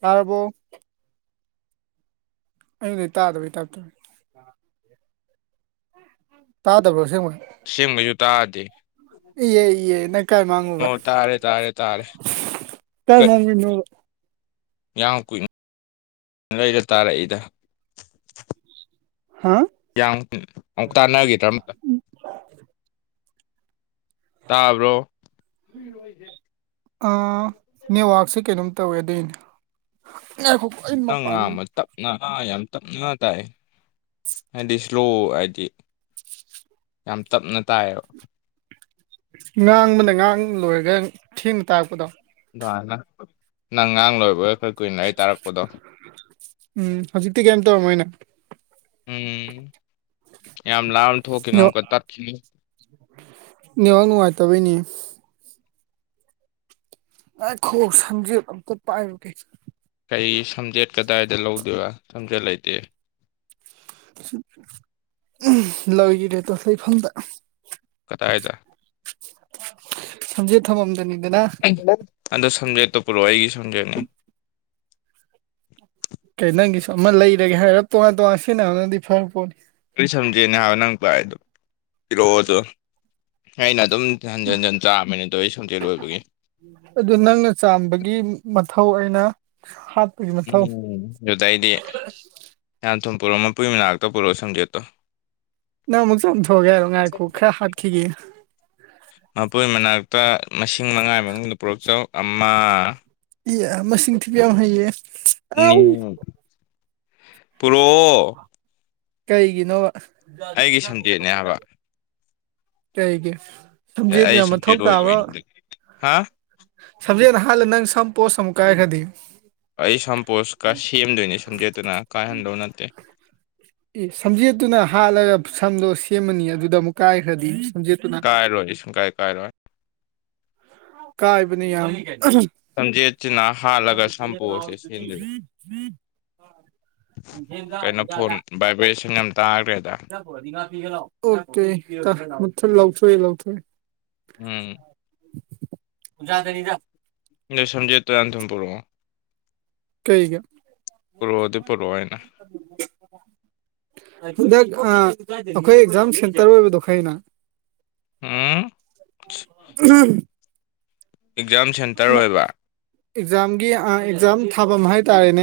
ꯇꯥꯔꯕꯣ ꯑꯩꯗꯩ ꯇꯥꯗꯕꯩ ꯇꯥꯏꯞꯇ ꯇꯥꯗꯕꯔꯣ ꯑꯁꯦꯡꯕꯒꯤ ꯑꯁꯦꯝꯕꯩꯖꯨ ꯇꯥꯗꯦ ꯏꯌꯦ ꯏꯌꯦ ꯅꯪ ꯀꯥꯏ ꯃꯥꯡꯉꯨꯕ ꯑꯣ ꯇꯥꯔꯦ ꯇꯥꯔꯦ ꯇꯥꯔꯦ ꯀꯥꯏ ꯀꯠ ꯃꯥꯡꯉꯨꯏꯅꯣ ꯌꯥꯝ ꯀꯨꯏꯅ ꯂꯩꯔ ꯇꯥꯔꯛꯏꯗ ꯍꯥꯥ ꯌꯥꯝ ꯀꯨꯏꯅ ꯑꯃꯨꯛ ꯇꯥꯟꯅꯈꯤꯗ꯭ꯔꯥ ꯑꯝꯇ ꯎ ꯇꯥꯕ꯭ꯔꯣ ꯇꯥꯔꯕꯔꯣ ꯎꯝ ꯑꯥ ꯅꯦꯠꯋꯥꯛꯁꯦ ꯀꯩꯅꯣꯝ ꯇꯧꯋꯦ ꯑꯗꯨꯏꯅꯦ ꯉꯥꯏꯈꯣꯀꯣ ꯑꯩ ꯅꯪ ꯃꯄꯥꯟꯗ ꯉꯥꯡꯕ ꯇꯞꯅ ꯑꯥ ꯌꯥꯝ ꯇꯞꯅ ꯇꯥꯏ ꯍꯥꯏꯗꯤ ꯖꯣ ꯍꯥꯏꯗꯤ ꯌꯥꯝ ꯇꯞꯅ ꯇꯥꯏꯌꯦꯕ ꯉꯥꯡꯕꯅ ꯉꯥꯡ ꯂꯣꯏꯔꯒ ꯊꯦꯡꯅ ꯇꯥꯔꯛꯄꯗꯣ ꯁꯨꯃꯥꯏꯅ ꯅꯪ ꯉꯥꯡ ꯂꯣꯏꯕꯒ ꯈ ꯀꯨꯏꯅ ꯂꯩꯔꯥ ꯇꯥꯔꯛꯄꯗꯣ ꯎꯝ ꯍꯧꯖꯤꯛꯇꯤ ꯀꯦꯏꯝ ꯇꯧꯔꯝꯃꯣꯏꯅꯦ ꯎꯝ ꯌꯥꯝ ꯂꯥꯞꯅ ꯊꯣꯛꯈꯤꯅꯣ ꯑꯃꯨꯛꯀ ꯇꯠꯈꯤꯅꯤ ꯅꯦꯋꯥꯔꯛ ꯅꯨꯡꯉꯥꯏꯇꯕꯩꯅꯦ ꯍꯨꯝ ꯉꯥꯏꯈꯣ ꯁꯝꯖꯦꯠ ꯑꯝꯇ ꯄꯥꯏꯔꯨꯒꯦ ꯑꯩ ꯁꯝꯖꯦꯠ ꯀꯗꯥꯏꯗ ꯂꯧꯗꯣꯏꯕ ꯁꯝꯖꯦꯠ ꯂꯩꯇꯦ ꯍꯨꯝ ꯎꯝ ꯂꯣꯏꯒꯤꯔꯦꯇꯨ ꯂꯩꯐꯝꯗ ꯀꯗꯥꯏꯗ ꯊꯃꯝꯗꯅꯤ ꯑꯩꯒꯤꯃꯨꯛ ꯑꯥꯗꯣ ꯁꯝꯖꯦꯠꯇꯣ ꯄꯨꯔꯣꯑꯣ ꯑꯩꯒꯤ ꯁꯝꯖꯦꯅꯤ ꯀꯩ ꯅꯪꯒꯤꯁꯨ ꯃ ꯂꯩꯔꯒꯦ ꯍꯥꯏꯔꯞ ꯇꯣꯉꯥꯟ ꯇꯣꯉꯥꯟ ꯁꯤꯅ ꯅꯪꯗꯤ ꯐꯔꯛꯄꯣꯠꯅꯤ ꯑꯩ ꯁꯝꯖꯦꯅꯦ ꯍꯥꯏꯕ ꯅꯪ ꯄꯥꯏꯗꯣ ꯄꯤꯔꯛꯑꯣꯗꯣ ꯑꯩꯅ ꯑꯗꯨꯝ ꯍꯟꯖꯤꯟ ꯎꯝ ꯍꯟꯖꯤꯟ ꯆꯥꯕꯅꯦ ꯑꯗꯣ ꯑꯩ ꯁꯝꯖꯦꯠ ꯑꯣꯏꯕꯒꯤ ꯑꯗꯨ ꯅꯪꯅ ꯆꯥꯝꯕꯒꯤ ꯃ ꯊꯧ ꯑꯩꯅ ꯍꯥꯠ ꯎꯝ ꯗꯨꯗꯩꯗꯤ ꯌꯥꯝ ꯇꯨꯝ ꯄꯨꯔꯛꯑꯣ ꯃꯄꯨꯏ ꯃꯅꯥꯛꯇ ꯄꯨꯔꯛꯑꯣ ꯁꯝꯖꯦꯠꯇꯣ ꯅꯪ ꯃꯨꯛ ꯆꯝꯊꯣꯛꯑꯒꯦ ꯍꯥꯏꯔꯣ ꯉꯥꯏꯈꯨ ꯈꯔ ꯍꯥꯠꯈꯤꯒꯦ ꯃꯄꯨꯏ ꯃꯅꯥꯛꯇ ꯃꯁꯤꯡ ꯃꯉꯥꯒꯤ ꯃꯅꯨꯡꯗ ꯄꯣꯔꯛꯆꯧ ꯑꯃ ꯏꯌꯥ ꯃꯁꯤꯡ ꯊꯤꯕ ꯌꯥꯝ ꯍꯩꯌꯦ ꯑꯅꯤ ꯑꯥꯎ ꯄꯨꯔꯣ ꯀꯩꯒꯤꯅꯣꯕ ꯑꯩꯒꯤ ꯁꯟꯖꯦꯠꯅꯦ ꯍꯥꯏꯕ ꯀꯩꯒꯤ ꯁꯝꯖꯦꯠ ꯌꯥꯝ ꯃꯊꯧ ꯇꯥꯕ꯭ꯔꯣ ꯍꯥꯥ ꯁꯖꯅ ꯍꯥꯜ ꯅꯪ ꯁꯝꯄꯣ ꯁ ꯑꯃꯨ ꯀꯥꯏ ꯈꯗꯤ ꯑꯩ ꯁꯝꯄꯣꯁꯀ ꯁꯦꯝꯗꯣꯏꯅꯦ ꯁꯝꯖꯦꯠꯇꯨꯅ ꯀꯥꯏꯍꯟꯗꯧ ꯅꯠꯇꯦ ꯑꯦ ꯁꯝꯖꯦꯠꯇꯨꯅ ꯍꯥꯠꯂꯒ ꯁꯝꯗꯣ ꯁꯦꯝꯃꯅꯤ ꯑꯗꯨꯗ ꯑꯃꯨꯛ ꯀꯥꯏꯈ꯭ꯔꯗꯤ ꯁꯝꯖꯦꯠꯇꯨꯅ ꯀꯥꯏ ꯔꯣꯍꯤꯁ ꯀꯥꯏ ꯀꯥꯏ ꯔꯣ ꯀꯥꯏꯕꯅꯤ ꯌꯥꯝ ꯁꯝꯖꯦꯠꯁꯤꯅ ꯍꯥꯠꯂꯒ ꯁꯝꯄꯣꯁꯁꯦ ꯁꯦꯝꯗꯣꯏꯅꯤ [inaudible] ꯀꯩꯅꯣ ꯐꯣꯟ ꯚꯥꯏꯕ꯭ꯔꯦꯁꯟ ꯌꯥꯝ ꯇꯥꯈ꯭ꯔꯦꯗ ꯑꯣꯀꯦ ꯂꯥꯎꯁꯨꯣ ꯂꯧꯥꯎꯁꯨꯣ ꯎꯝ ꯖꯥꯗꯅꯤꯗ ꯅ ꯁꯝꯖ ꯇ ꯑꯟꯊꯝ ꯄꯔꯣꯑꯣꯣ ꯀꯩꯒ ꯄꯨꯔꯛꯑꯣ ꯑꯩꯅ ꯍꯟꯗꯛ ꯑꯩꯈꯣꯏ ꯑꯦꯛꯖꯥꯝ ꯁꯦꯟꯇꯔ ꯑꯣꯏꯕꯗꯣ ꯈꯩꯅ ꯎꯝ ꯎꯝ ꯑꯦꯛꯖꯥꯝ ꯁꯦꯟꯇꯔ ꯑꯣꯏꯕ ꯑꯦꯛꯖꯥꯝꯒꯤ ꯑꯦꯛꯖꯥꯝ ꯊꯥꯐꯝ ꯍꯥꯏꯇꯥꯔꯦꯅꯦ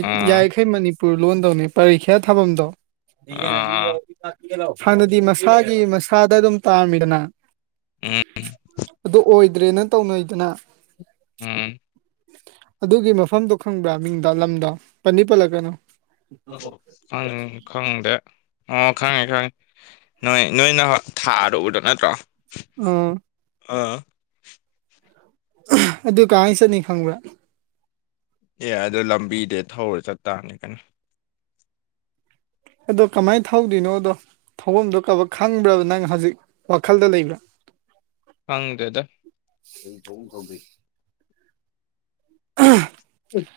ꯑꯥ ꯌꯥꯔꯤꯈꯩ ꯃꯅꯤ ꯄ ꯂꯣꯟꯗꯧꯅꯤ ꯄꯔꯤꯈ꯭ꯌꯥ ꯊꯥꯐꯝꯗꯣ ꯑꯥ ꯍꯥꯟꯅꯗꯤ ꯃꯁꯥꯒꯤ ꯃꯁꯥꯗ ꯑꯗꯨꯝ ꯇꯥꯝꯃꯤꯗꯅ ꯎꯝ ꯑꯗꯨ ꯑꯣꯏꯗ꯭ꯔꯦ ꯅꯪ ꯇꯧꯅꯩꯗꯅ ꯎꯝ ꯑꯗꯨꯒꯤ ꯃꯐꯝꯗꯣ ꯈꯪꯕ꯭ꯔꯥ ꯃꯤꯡꯗ ꯂꯝꯗ ꯄꯅꯤ ꯄꯜꯂꯛꯀꯅꯣ ꯪ ꯈꯪꯗꯦ ꯑꯣ ꯈꯪꯉꯦ ꯈꯪꯉꯦ ꯅꯣꯏ ꯅꯣꯏꯅ ꯊꯥꯗ ꯎꯗꯣ ꯅꯠꯇ꯭ꯔꯣ ꯎꯝ ꯑꯥ ꯑꯗꯨ ꯀꯃꯥꯏꯅ ꯆꯠꯅꯤ ꯈꯪꯕ꯭ꯔꯥ ꯑꯦ ꯑꯗꯨꯗ ꯂꯝꯕꯤꯗ ꯊꯧꯔ ꯆꯠꯇꯥꯥꯔꯅꯤ ꯀꯩꯅꯣ ꯑꯗꯣ ꯀꯃꯥꯏꯅ ꯊꯧꯗꯣꯏꯅꯣꯗꯣ ꯊꯧꯐꯝꯗꯨꯣ ꯀꯕ ꯈꯪꯕ꯭ꯔꯕ ꯅꯪ ꯍꯧꯖꯤꯛ ꯋꯥꯈꯜꯗ ꯂꯩꯕ꯭ꯔꯥ ꯈꯪꯗꯦꯗꯥ ꯎ ꯎꯝ [inaudible]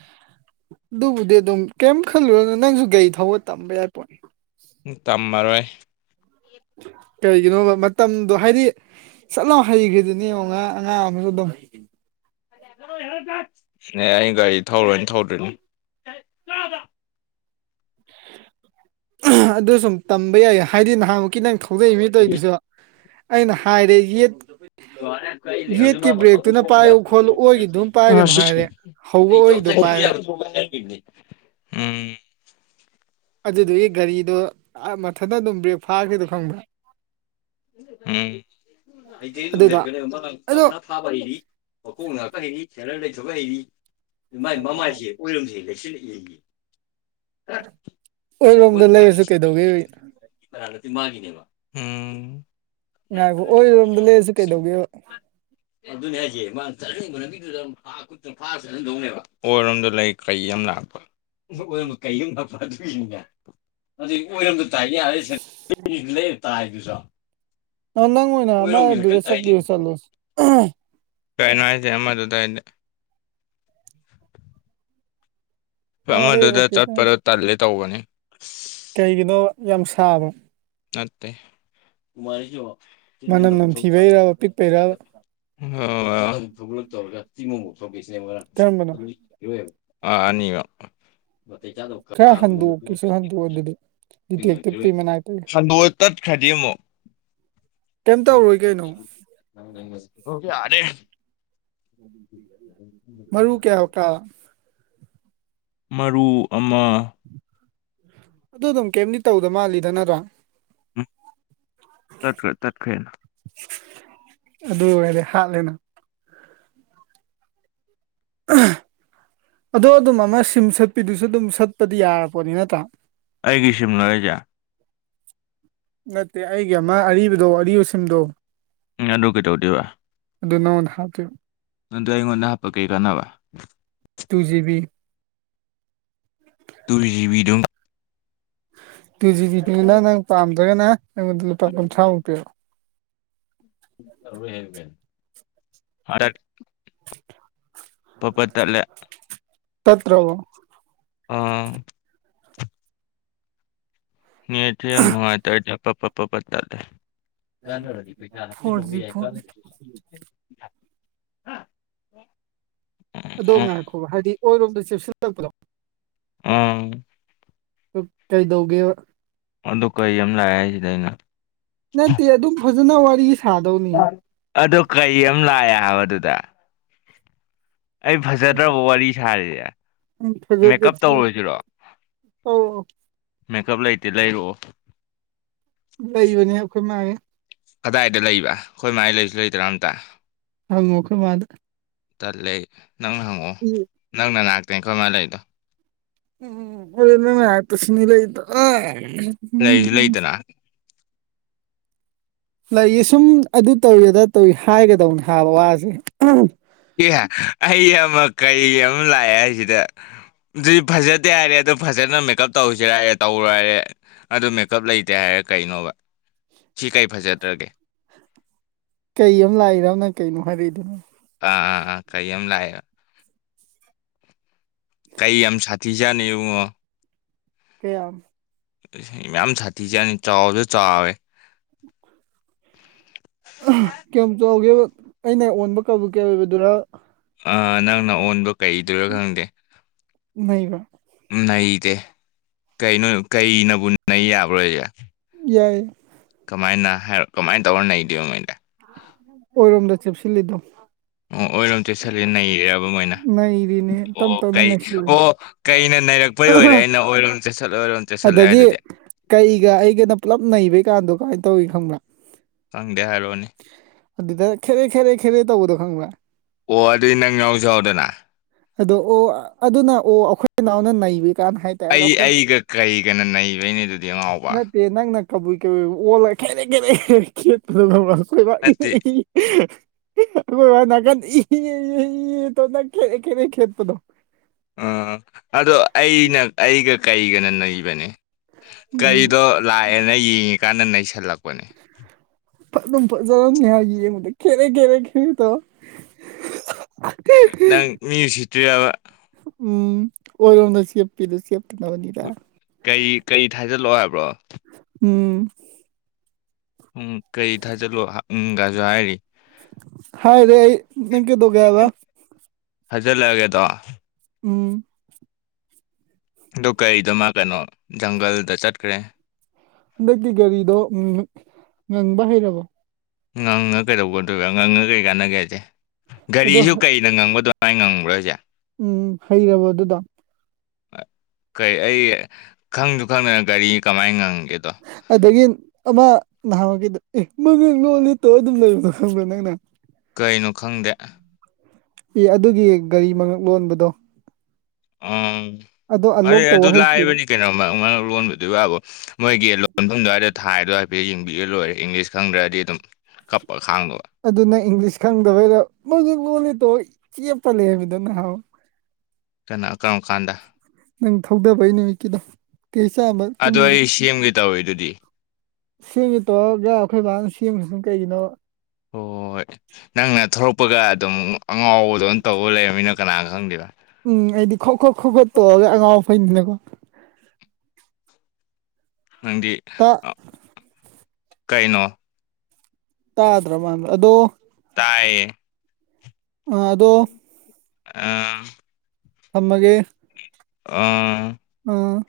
ꯑꯗꯨꯕꯨꯗꯤ ꯑꯗꯨꯝ ꯀꯤꯝ ꯈꯜꯂꯨꯔꯅ ꯅꯪꯁꯨ ꯒꯥꯔꯤ ꯊꯧꯕ ꯇꯝꯕ ꯌꯥꯏ ꯄꯣꯠꯅꯤ ꯇꯝꯃꯔꯣꯏ ꯀꯔꯤꯒꯤꯅꯣꯕ ꯃꯇꯝꯗꯣ ꯍꯥꯏꯗꯤ ꯆꯠꯂꯥꯎꯅ ꯍꯩꯈ꯭ꯔꯦꯗꯨꯅꯦ ꯌꯦꯡꯉꯣ ꯉꯔꯥꯡ ꯑꯉꯥꯡ ꯑꯃꯗꯣ ꯑꯗꯨꯝ ꯑꯦ ꯑꯩ ꯒꯥꯔꯤ ꯊꯧꯔꯣꯏꯅ ꯊꯧꯗꯔ꯭ꯤꯅꯦ ꯑꯗꯨ ꯁꯨꯝ ꯇꯝꯕ ꯌꯥꯏ ꯍꯥꯏꯗꯤ ꯅꯍꯥꯟꯃꯨꯛꯀꯤ ꯅꯪ ꯍꯧꯗꯣꯛꯏ ꯃꯤ ꯇꯧꯗꯨꯁꯨ ꯑꯩꯅ ꯍꯥꯏꯔꯦ ꯌꯦ ꯔ ꯀꯩ ꯍ ꯃꯥ [inaudible] ꯄꯥꯏꯌꯨ ꯈꯣꯠꯂꯨ ꯑꯣꯏꯒꯤꯗꯨꯝ ꯄꯥꯏꯒꯅꯨ ꯍꯥꯏꯔꯦ ꯍꯧꯕ ꯑꯩꯣ ꯑꯣꯏꯒꯤꯗꯣ ꯊ ꯄꯥꯏꯔꯦ [inaudible] ꯑꯝ ꯑꯗꯨꯗꯨꯒꯤ ꯒꯥꯔꯤꯗꯣ ꯃꯊꯟꯇ ꯑꯗꯨꯝ ꯕ꯭ꯔꯦꯛ ꯐꯥꯈꯔꯤꯗꯣ ꯈꯪꯕ꯭ꯔꯥ ꯑꯝ [inaudible] ꯑꯗꯨꯗꯣ ꯑꯗꯣ ꯃꯀꯣꯛ ꯉꯥꯏꯍꯇ ꯍꯩꯔꯤ ꯁꯦꯔꯟ ꯂꯩꯊꯣꯛꯕ ꯍꯩꯔꯤ ꯃꯥꯏ ꯃꯃꯥꯏꯁꯦ ꯑꯣꯏꯔꯝꯁꯦ ꯂꯩꯁꯤꯜꯂꯛ ꯌꯦꯒꯤ [inaudible] ꯑꯣꯏꯔꯣꯝꯗ ꯂꯩꯔꯁꯨ ꯀꯩꯗꯧꯒꯦꯕ ꯅꯠꯇꯤ ꯃꯥꯒꯤꯅꯦꯕ [inaudible] ꯎꯝ ꯉꯥꯏꯕꯣ ꯑꯣꯏꯔꯣꯝꯗ ꯂꯩꯔꯁꯨ ꯀꯩꯗꯧꯒꯦꯕ ꯆꯠꯍꯟꯅꯤꯡꯕꯗꯨꯠꯅꯦꯕ ꯑꯣꯏꯔꯣꯝꯗ ꯂꯩ ꯀꯩ ꯑꯃ ꯂꯥꯛꯄ ꯀꯩꯃ ꯑꯃꯥ ꯅꯥꯞꯄ ꯑꯗꯨꯏꯅꯦ ꯑꯗꯥꯏ ꯑꯣꯏꯔꯣꯏꯗ ꯇꯥꯏ ꯌꯥ ꯂꯩ ꯇꯥꯏꯗꯨꯁꯨ ꯑ ꯅꯪ ꯑꯥꯏꯅ ꯑꯃꯗꯨꯗꯥ ꯆꯠꯀꯦꯁꯨ ꯆꯠꯂꯣ ꯀꯥꯏꯅꯣ ꯍꯥꯏꯁꯦ ꯑꯃꯗꯨꯗꯥ ꯍꯥꯏꯗꯤ ꯌꯥꯔꯦ ꯑꯃꯗꯨꯗ ꯑꯣꯀꯦ ꯊꯦꯡ ꯆꯠꯄꯗꯣ ꯇꯜꯂꯦ ꯇꯧꯕꯅꯤ ꯑꯁ ꯀꯩꯒꯤꯅꯣ ꯌꯥꯝ ꯁꯥꯕꯔꯣ ꯅꯠꯇꯦ ꯁ ꯃꯅꯝ ꯅꯝꯊꯤꯕꯩꯔꯕ ꯄꯤꯛꯄꯩꯔꯕ [inaudible] ꯊꯣ ꯇꯧꯔꯒ ꯇꯤꯃꯐ ꯊꯣꯛꯄꯁꯤꯅꯦꯕ ꯀꯔꯝꯕꯅꯣ ꯑꯗꯨꯣꯏꯕ ꯑ ꯑꯅꯤꯕ [inaudible] ꯈꯔ ꯍꯟꯗꯣꯛꯀꯦꯁꯨ ꯍꯟꯗꯣꯛꯑꯣ ꯑꯗꯨꯗꯤ ꯇꯤꯀꯦꯠ ꯀꯛꯄꯩ ꯃꯅꯥꯛꯇꯥ ꯍꯟꯗꯣꯛꯑꯗꯤ ꯇꯠꯈ꯭ꯔꯅꯤ ꯑꯃꯨꯛ ꯀꯩꯝ ꯇꯧꯔꯣꯏ ꯀꯩꯅꯣ ꯔꯦ [inaudible] ꯃꯔꯨ ꯀꯌꯥ ꯍꯧꯇꯥ [inaudible] ꯃꯔꯨ ꯑꯃ ꯑꯗꯨ ꯑꯗꯨꯝ ꯀꯩꯝꯗꯤ ꯇꯧꯗ ꯃꯥꯜꯂꯤꯗ ꯅꯠꯇ꯭ꯔꯥ ꯇꯠꯈꯔꯦ ꯇꯠꯈꯔꯦ ꯑꯗꯨꯝ ꯑꯗꯨ ꯑꯣꯏꯔꯗꯤ ꯍꯥꯠꯂꯦꯅ ꯑꯗꯣ ꯑꯗꯨꯝ ꯑꯃ ꯁꯤꯝ ꯁꯠꯄꯤꯗꯨꯁꯨ ꯑꯗꯨꯝ ꯁꯠꯄꯗꯤ ꯌꯥꯂꯄꯣꯠꯅꯤ ꯅꯠꯇ꯭ꯔꯥ ꯑꯩꯒꯤ ꯁꯤꯝꯂꯥ ꯍꯥꯏꯁꯤ꯫ ꯅꯠꯇꯦ ꯑꯩꯒꯤ ꯑꯃ ꯑꯔꯤꯕꯗꯣ ꯑꯔꯤꯕꯥ ꯁꯤꯝꯗꯣ ꯎꯝ ꯑꯗꯨ ꯀꯩꯗꯧꯗꯨꯏꯕ ꯑꯗꯨ ꯃꯉꯣꯟꯗꯥ ꯍꯞꯇꯨꯏꯕ ꯅꯗ꯭ꯔ ꯑꯩꯉꯣꯟꯗ ꯍꯞꯄꯒ ꯀꯩ ꯀꯟꯅꯕꯥ two GB two GB two ꯖꯤꯕꯤꯗꯨꯅ ꯅꯪ ꯄꯥꯝꯗ꯭ꯔꯒꯅ ꯑꯩꯒꯣꯟꯗ ꯂꯨꯄꯥ ꯀꯨꯟꯊ꯭ꯔꯥꯃꯨꯛ ꯄꯤꯔꯛꯑꯣ ꯍꯕ ꯍ [inaudible] ꯄꯥꯠ ꯄꯥꯠ ꯇꯠꯂꯦ ꯇꯠꯇꯔ꯭ꯕꯣ ꯑꯥ ꯅꯦꯠꯇꯤ ꯌꯥꯝ ꯅꯨꯡꯉꯥꯏꯇꯔꯦ ꯄꯥꯠ ꯄꯥꯠ ꯇꯥꯠꯂꯦ ꯀꯅꯔꯗꯤ ꯄꯩꯁꯥ ꯍꯥꯆꯤ ꯐꯣꯔ ꯂꯧꯕ ꯖꯤ ꯌꯥꯏ ꯐꯣꯟ ꯀꯅ [inaudible] ꯑ ꯑꯗꯣ ꯉꯥꯏꯈꯣ ꯍꯥꯏꯗꯤ ꯑꯣꯏꯔꯣꯝꯗ ꯆꯦꯁꯤꯜꯂꯛꯄꯅꯣ ꯎꯝ ꯀꯩꯗꯧꯒꯦ ꯑꯗꯨ ꯀꯩ ꯑꯃ ꯂꯥꯛꯑꯦ ꯍꯥꯏꯁꯤꯗ ꯑꯩꯅ ꯅꯠꯇꯦ ꯑꯗꯨꯝ ꯐꯖꯅ ꯋꯥꯔꯤ ꯁꯥꯗꯧꯅꯤ ꯑꯗꯨ ꯀꯩ ꯑꯃ ꯂꯥꯛꯑꯦ ꯍꯥꯏꯕꯗꯨꯗ ꯑꯩ ꯐꯖꯗ꯭ꯔꯕ ꯋꯥꯔꯤ ꯁꯥꯔꯤꯁꯦ ꯎꯝ ꯃꯦꯀꯞ ꯇꯧꯔꯣꯏꯁꯤꯔꯣ ꯑꯣ ꯃꯦꯀꯞ ꯂꯩꯇꯦ ꯂꯩꯔꯛꯑꯣ ꯂꯩꯕꯅꯦ ꯑꯩꯈꯣꯏ ꯃꯥꯥꯡꯉꯦ ꯀꯗꯥꯏꯗ ꯂꯩꯕ ꯑꯩꯈꯣꯏ ꯃꯥꯏ ꯂꯩꯁꯨ ꯂꯩꯇ꯭ꯔꯥ ꯑꯝꯇ ꯑꯉꯈ ꯃꯥꯗ ꯇꯠꯂꯦ ꯅꯪꯅ ꯍꯪꯉꯛꯑꯣ ꯅꯪꯅ ꯅꯅꯥꯥꯛꯛꯇꯦ ꯀꯔꯝꯃꯥꯏꯅ ꯂꯩꯗꯣ ꯎ ꯑꯣꯅꯛꯇꯁꯨꯅꯤ ꯂꯩꯗ ꯂꯩꯁꯨ ꯂꯩꯇꯅ ꯂꯩꯌꯦ ꯁꯨꯝ ꯑꯗꯨ ꯇꯧꯋ ꯑꯗ ꯇꯧꯏ ꯍꯥꯏꯒꯗꯧꯅꯤ ꯍꯥꯏꯕ ꯋꯥꯁꯦ ꯑꯦꯍ ꯑꯩ ꯑꯃ ꯀꯔꯤ ꯑꯃ ꯂꯥꯛꯑꯦ ꯍꯥꯏꯁꯤꯗ ꯑꯗꯨꯗꯤ ꯐꯖꯗꯦ ꯍꯥꯏꯔꯦ ꯑꯗꯨ ꯐꯖꯅ ꯃꯦꯀꯞ ꯇꯧꯁꯤꯔꯑꯦ ꯇꯧꯔꯣꯏ ꯍꯥꯏꯔꯦ ꯑꯗꯨ ꯃꯦꯀꯞ ꯂꯩꯇꯦ ꯍꯥꯏꯔ ꯀꯩꯅꯣꯕ ꯁꯤ ꯀꯔꯤ ꯐꯖꯗ꯭ꯔꯒꯦ ꯀꯩ ꯑꯃ ꯂꯥꯛꯏꯔꯕꯅꯪ ꯀꯩꯅꯣ ꯍꯥꯏꯔꯛꯏꯗꯨꯅꯣ ꯑꯥ ꯑꯥ ꯑꯥ ꯀꯩ ꯑ ꯌꯥꯝ ꯂꯑ ꯀꯩ ꯌꯥꯝ ꯁꯥꯊꯤꯖꯥꯠꯅꯤ ꯏꯨꯡꯉꯣ ꯀꯌꯥ ꯌꯥꯝ ꯌꯥꯝ ꯁꯥꯊꯤꯤꯁꯥꯠꯅꯤ ꯆꯥꯎꯕꯁꯨ ꯆꯥꯎꯋꯦ ꯀꯌꯥꯝ ꯆꯥꯎꯒꯦ ꯑꯩꯅ ꯑꯣꯟꯕ ꯀꯕꯨ ꯀꯌꯥ ꯑꯣꯏꯕꯗꯨꯔ ꯑ ꯅꯪꯅ ꯑꯣꯟꯕ ꯀꯩꯗꯣꯏꯔꯥ ꯈꯪꯗꯦ ꯅꯒ ꯅꯩꯗꯦ ꯀꯩꯅꯣ ꯀꯩꯅꯕꯨ ꯅꯩ ꯌꯥꯕ꯭ꯔꯣꯏꯁꯦ ꯌꯥꯏ ꯀꯨꯃꯥꯏꯅ ꯍꯥꯏꯔ ꯀꯃꯥꯏ ꯇꯧꯔꯅꯩꯗꯦꯣ ꯃꯣꯏꯗꯤ ꯑꯣꯏꯔꯣꯝꯗ ꯆꯤꯞꯁꯤꯜꯂꯤꯗ ꯑꯣ ꯑꯣꯏꯔꯣꯝ ꯆꯦꯠꯁꯤꯜꯂ ꯅꯩꯔꯦꯔꯕ ꯃꯣꯏꯅ ꯅꯩꯔꯤꯅꯦ ꯇꯞ ꯑꯣ ꯇꯞꯅ ꯀꯩ ꯅꯩꯁꯤꯜꯂꯛꯑꯦ ꯑꯣ ꯀꯩꯅ ꯅꯩꯔꯛꯄꯩ ꯀ ꯑꯣꯏꯔꯦ ꯑꯩꯅ ꯑꯣꯏꯔꯣꯝ ꯆꯠꯁꯠꯂ ꯑꯣꯏꯔꯣꯝ ꯆꯠꯁꯤꯠꯂꯦ ꯑꯗꯒꯤ ꯑꯗꯨꯗꯤ ꯀꯩꯒ ꯑꯩꯒꯅ ꯄꯨꯂꯞ ꯅꯩꯕꯩ ꯀꯥꯟꯗꯣ ꯀꯃꯥꯏꯅ ꯇꯧꯏ ꯈꯪꯕ꯭ꯔꯥ ꯈꯪꯒꯦ ꯍꯥꯏꯔꯛꯑꯣꯅꯦ ꯑꯗꯨꯗ ꯈꯦꯔꯦ ꯈꯦꯔꯦ ꯈꯦꯔꯦ ꯇꯧꯕꯗꯣ ꯈꯪꯕ꯭ꯔꯥ ꯑꯣ ꯑꯗꯨꯗꯤ ꯅꯪ ꯉꯎꯖꯍꯧꯗꯅꯅꯥ ꯑꯗꯣ ꯑꯣ ꯑꯗꯨꯅ ꯑꯣ ꯑꯩꯈꯣꯏꯅꯥꯎꯅ ꯅꯩꯕꯤ ꯑꯩ ꯑꯩꯒ ꯀꯔꯤꯒꯅ ꯅꯩꯕꯩꯅꯦ ꯑꯗꯨꯗꯤ ꯑꯉꯥꯎꯕ ꯅꯠꯇꯦ ꯅꯪꯅ ꯀꯕꯨꯏ ꯀꯏ ꯑꯣꯂ ꯈꯦꯔ ꯈꯦꯔꯦ ꯁꯣꯏꯕ ꯏꯍ ꯅꯠꯇꯦ ꯏꯍ ꯀ ꯈꯦꯗꯄꯗꯣ ꯑꯥ ꯑꯗꯣ ꯑꯩꯅ ꯑꯩꯒ ꯀꯩꯒꯅ ꯅꯩꯕꯅꯦ ꯎꯝ ꯀꯔꯤꯗꯣ ꯂꯥꯛꯑꯦꯅ ꯌꯦꯡꯉꯤꯀꯥꯟꯗ ꯅꯩꯁꯜꯂꯛꯄꯅꯦ ꯐ ꯑꯗꯨꯝ ꯐꯖꯔꯝꯅꯤ ꯍꯥꯏ ꯌꯦꯡꯕꯗ ꯈꯦꯔꯦ ꯈꯦꯔꯦ ꯈꯦ ꯇꯧ ꯅꯪ ꯃꯤ ꯁꯤꯇ꯭ ꯌꯥꯕ ꯎꯝ ꯑꯣꯏꯔꯣꯝꯗ ꯁꯦꯞꯄꯤꯗꯣ ꯆꯦꯞꯇꯅꯕꯅꯤꯗ ꯀꯩ ꯀꯔꯤ ꯊꯥꯖꯤꯜꯂꯛꯑꯣ ꯍꯥꯏꯕ꯭ꯔꯣ ꯎꯝ ꯎꯝ ꯀꯔꯤ ꯊꯥꯖꯠꯂꯣ ꯎꯒꯥꯁꯨ ꯍꯥꯏꯔꯤ ꯍꯥꯏ ꯔꯦ ꯑꯩ ꯅꯪ ꯀꯩꯗꯣꯒꯦꯕ ꯍꯖꯔ ꯂꯩꯒꯦꯗ ꯎꯝ ꯑꯗꯨ ꯀꯔꯤꯗꯣꯃ ꯀꯩꯅꯣ ꯖꯪꯒꯜꯗ ꯆꯠꯈ꯭ꯔꯦ ꯍꯟꯗꯛꯇꯤ ꯒꯥꯔꯤꯗꯣ ꯉꯪꯕ ꯍꯩꯔꯕꯣ ꯉꯪꯉ ꯀꯩꯗꯧꯕꯒꯗꯣꯏꯔ ꯉꯪꯉ ꯀꯔꯤ ꯀꯥꯟꯅꯒꯦ ꯍꯥꯏꯁꯦ ꯑꯗꯣ ꯒꯥꯔꯤꯁꯨ ꯀꯩꯅ ꯉꯪꯕꯗꯣꯏ ꯍꯥꯏ ꯉꯪꯕ꯭ꯔꯁꯦ ꯎꯝ ꯍꯩꯔꯕ ꯑꯗꯨꯗ ꯀꯩ ꯑꯩ ꯈꯪꯁꯨ ꯈꯪꯗꯅ ꯒꯥꯔꯤ ꯀꯃꯥꯏꯅ ꯉꯪꯒꯦ ꯑꯗꯒꯤ ꯑꯃ ꯅꯍꯥꯟꯒꯤ ꯑꯦ ꯃꯃꯤꯡ ꯂꯣ ꯂꯤꯠꯇꯣ ꯑꯗꯨꯝ ꯂꯩꯕꯣ ꯈꯕ꯭ꯔꯥ ꯅꯪꯅ ꯀꯩꯅꯣ ꯈꯪꯗꯦ ꯑꯦ ꯑꯗꯨꯒꯤ ꯒꯥꯔꯤ ꯃꯉꯛ ꯂꯣꯟꯕꯗꯣ ꯑꯗꯣ ꯎ ꯑꯟꯂꯣꯛ ꯑꯩ ꯑꯗꯨ ꯇꯧꯕ ꯍꯩꯇ꯭ꯔꯤꯕ ꯂꯥꯛꯏꯕꯅꯤ ꯀꯩꯅꯣ ꯃꯔꯛ ꯂꯣꯟꯕꯗꯨ ꯋꯥꯕ ꯃꯣꯏꯒꯤ ꯂꯣꯟꯐꯝ ꯑꯗꯨꯋꯥꯏꯗ ꯊꯥꯏꯗꯣ ꯍꯥꯏꯐꯦꯠꯇꯠ ꯌꯦꯡꯕꯤꯔ ꯂꯣꯏꯔꯦ ꯏꯪꯂꯤꯁ ꯈꯪꯗ꯭ꯔꯗꯤ ꯑꯗꯨꯝ ꯀꯞꯄꯒ ꯑꯗꯨꯅ ꯏꯪꯂꯤꯁ ꯈꯪꯗꯕꯩꯗ ꯃꯣꯏꯗꯨ ꯂꯣꯟ ꯂꯤꯗꯣ ꯆꯦꯞꯄꯜ ꯂꯩꯦ ꯍꯥꯏꯕꯗ ꯅꯍꯥꯎ ꯀꯅꯥ ꯀ ꯀꯥꯟꯗ ꯅꯪ ꯊꯧꯗꯕꯩ ꯅꯨꯃꯤꯠꯀꯤꯗꯣ ꯀꯩ ꯆꯥꯝꯃ ꯄꯨꯝꯕ ꯇꯧꯋꯤ ꯑꯗꯨꯗꯤ ꯁꯦꯝꯃꯤꯠꯇꯣ ꯌꯥꯏ ꯑꯩꯈꯣꯏ ꯕꯥꯅ ꯁꯦꯝꯕꯁꯅ ꯀꯩꯒꯤꯅꯣ ꯍꯣꯏ ꯅꯪꯅ ꯊꯂꯛꯄꯒ ꯑꯗꯨꯝ ꯑꯉꯥꯎꯕꯗ ꯇꯧꯕ ꯂꯩꯔꯕꯃꯤꯅ ꯀꯅꯥꯅ ꯈꯪꯗꯦꯗ ꯎꯝ ꯑꯩꯗꯤ ꯈꯣ ꯈꯣꯣꯛ ꯈ ꯈꯣꯠ ꯇꯣꯛꯑꯒ ꯑꯉꯥꯎꯕ ꯐꯩꯗꯅꯀꯣ ꯅꯪꯗꯤ ꯇꯥ ꯀꯩꯅꯣ ꯇꯥꯗ꯭ꯔꯃꯥꯟ꯭ꯔꯣ ꯑꯗꯨꯗꯣ ꯇꯌꯦ ꯑ ꯑꯗꯣ ꯑ ꯅꯃꯒ ꯑ ꯑꯝ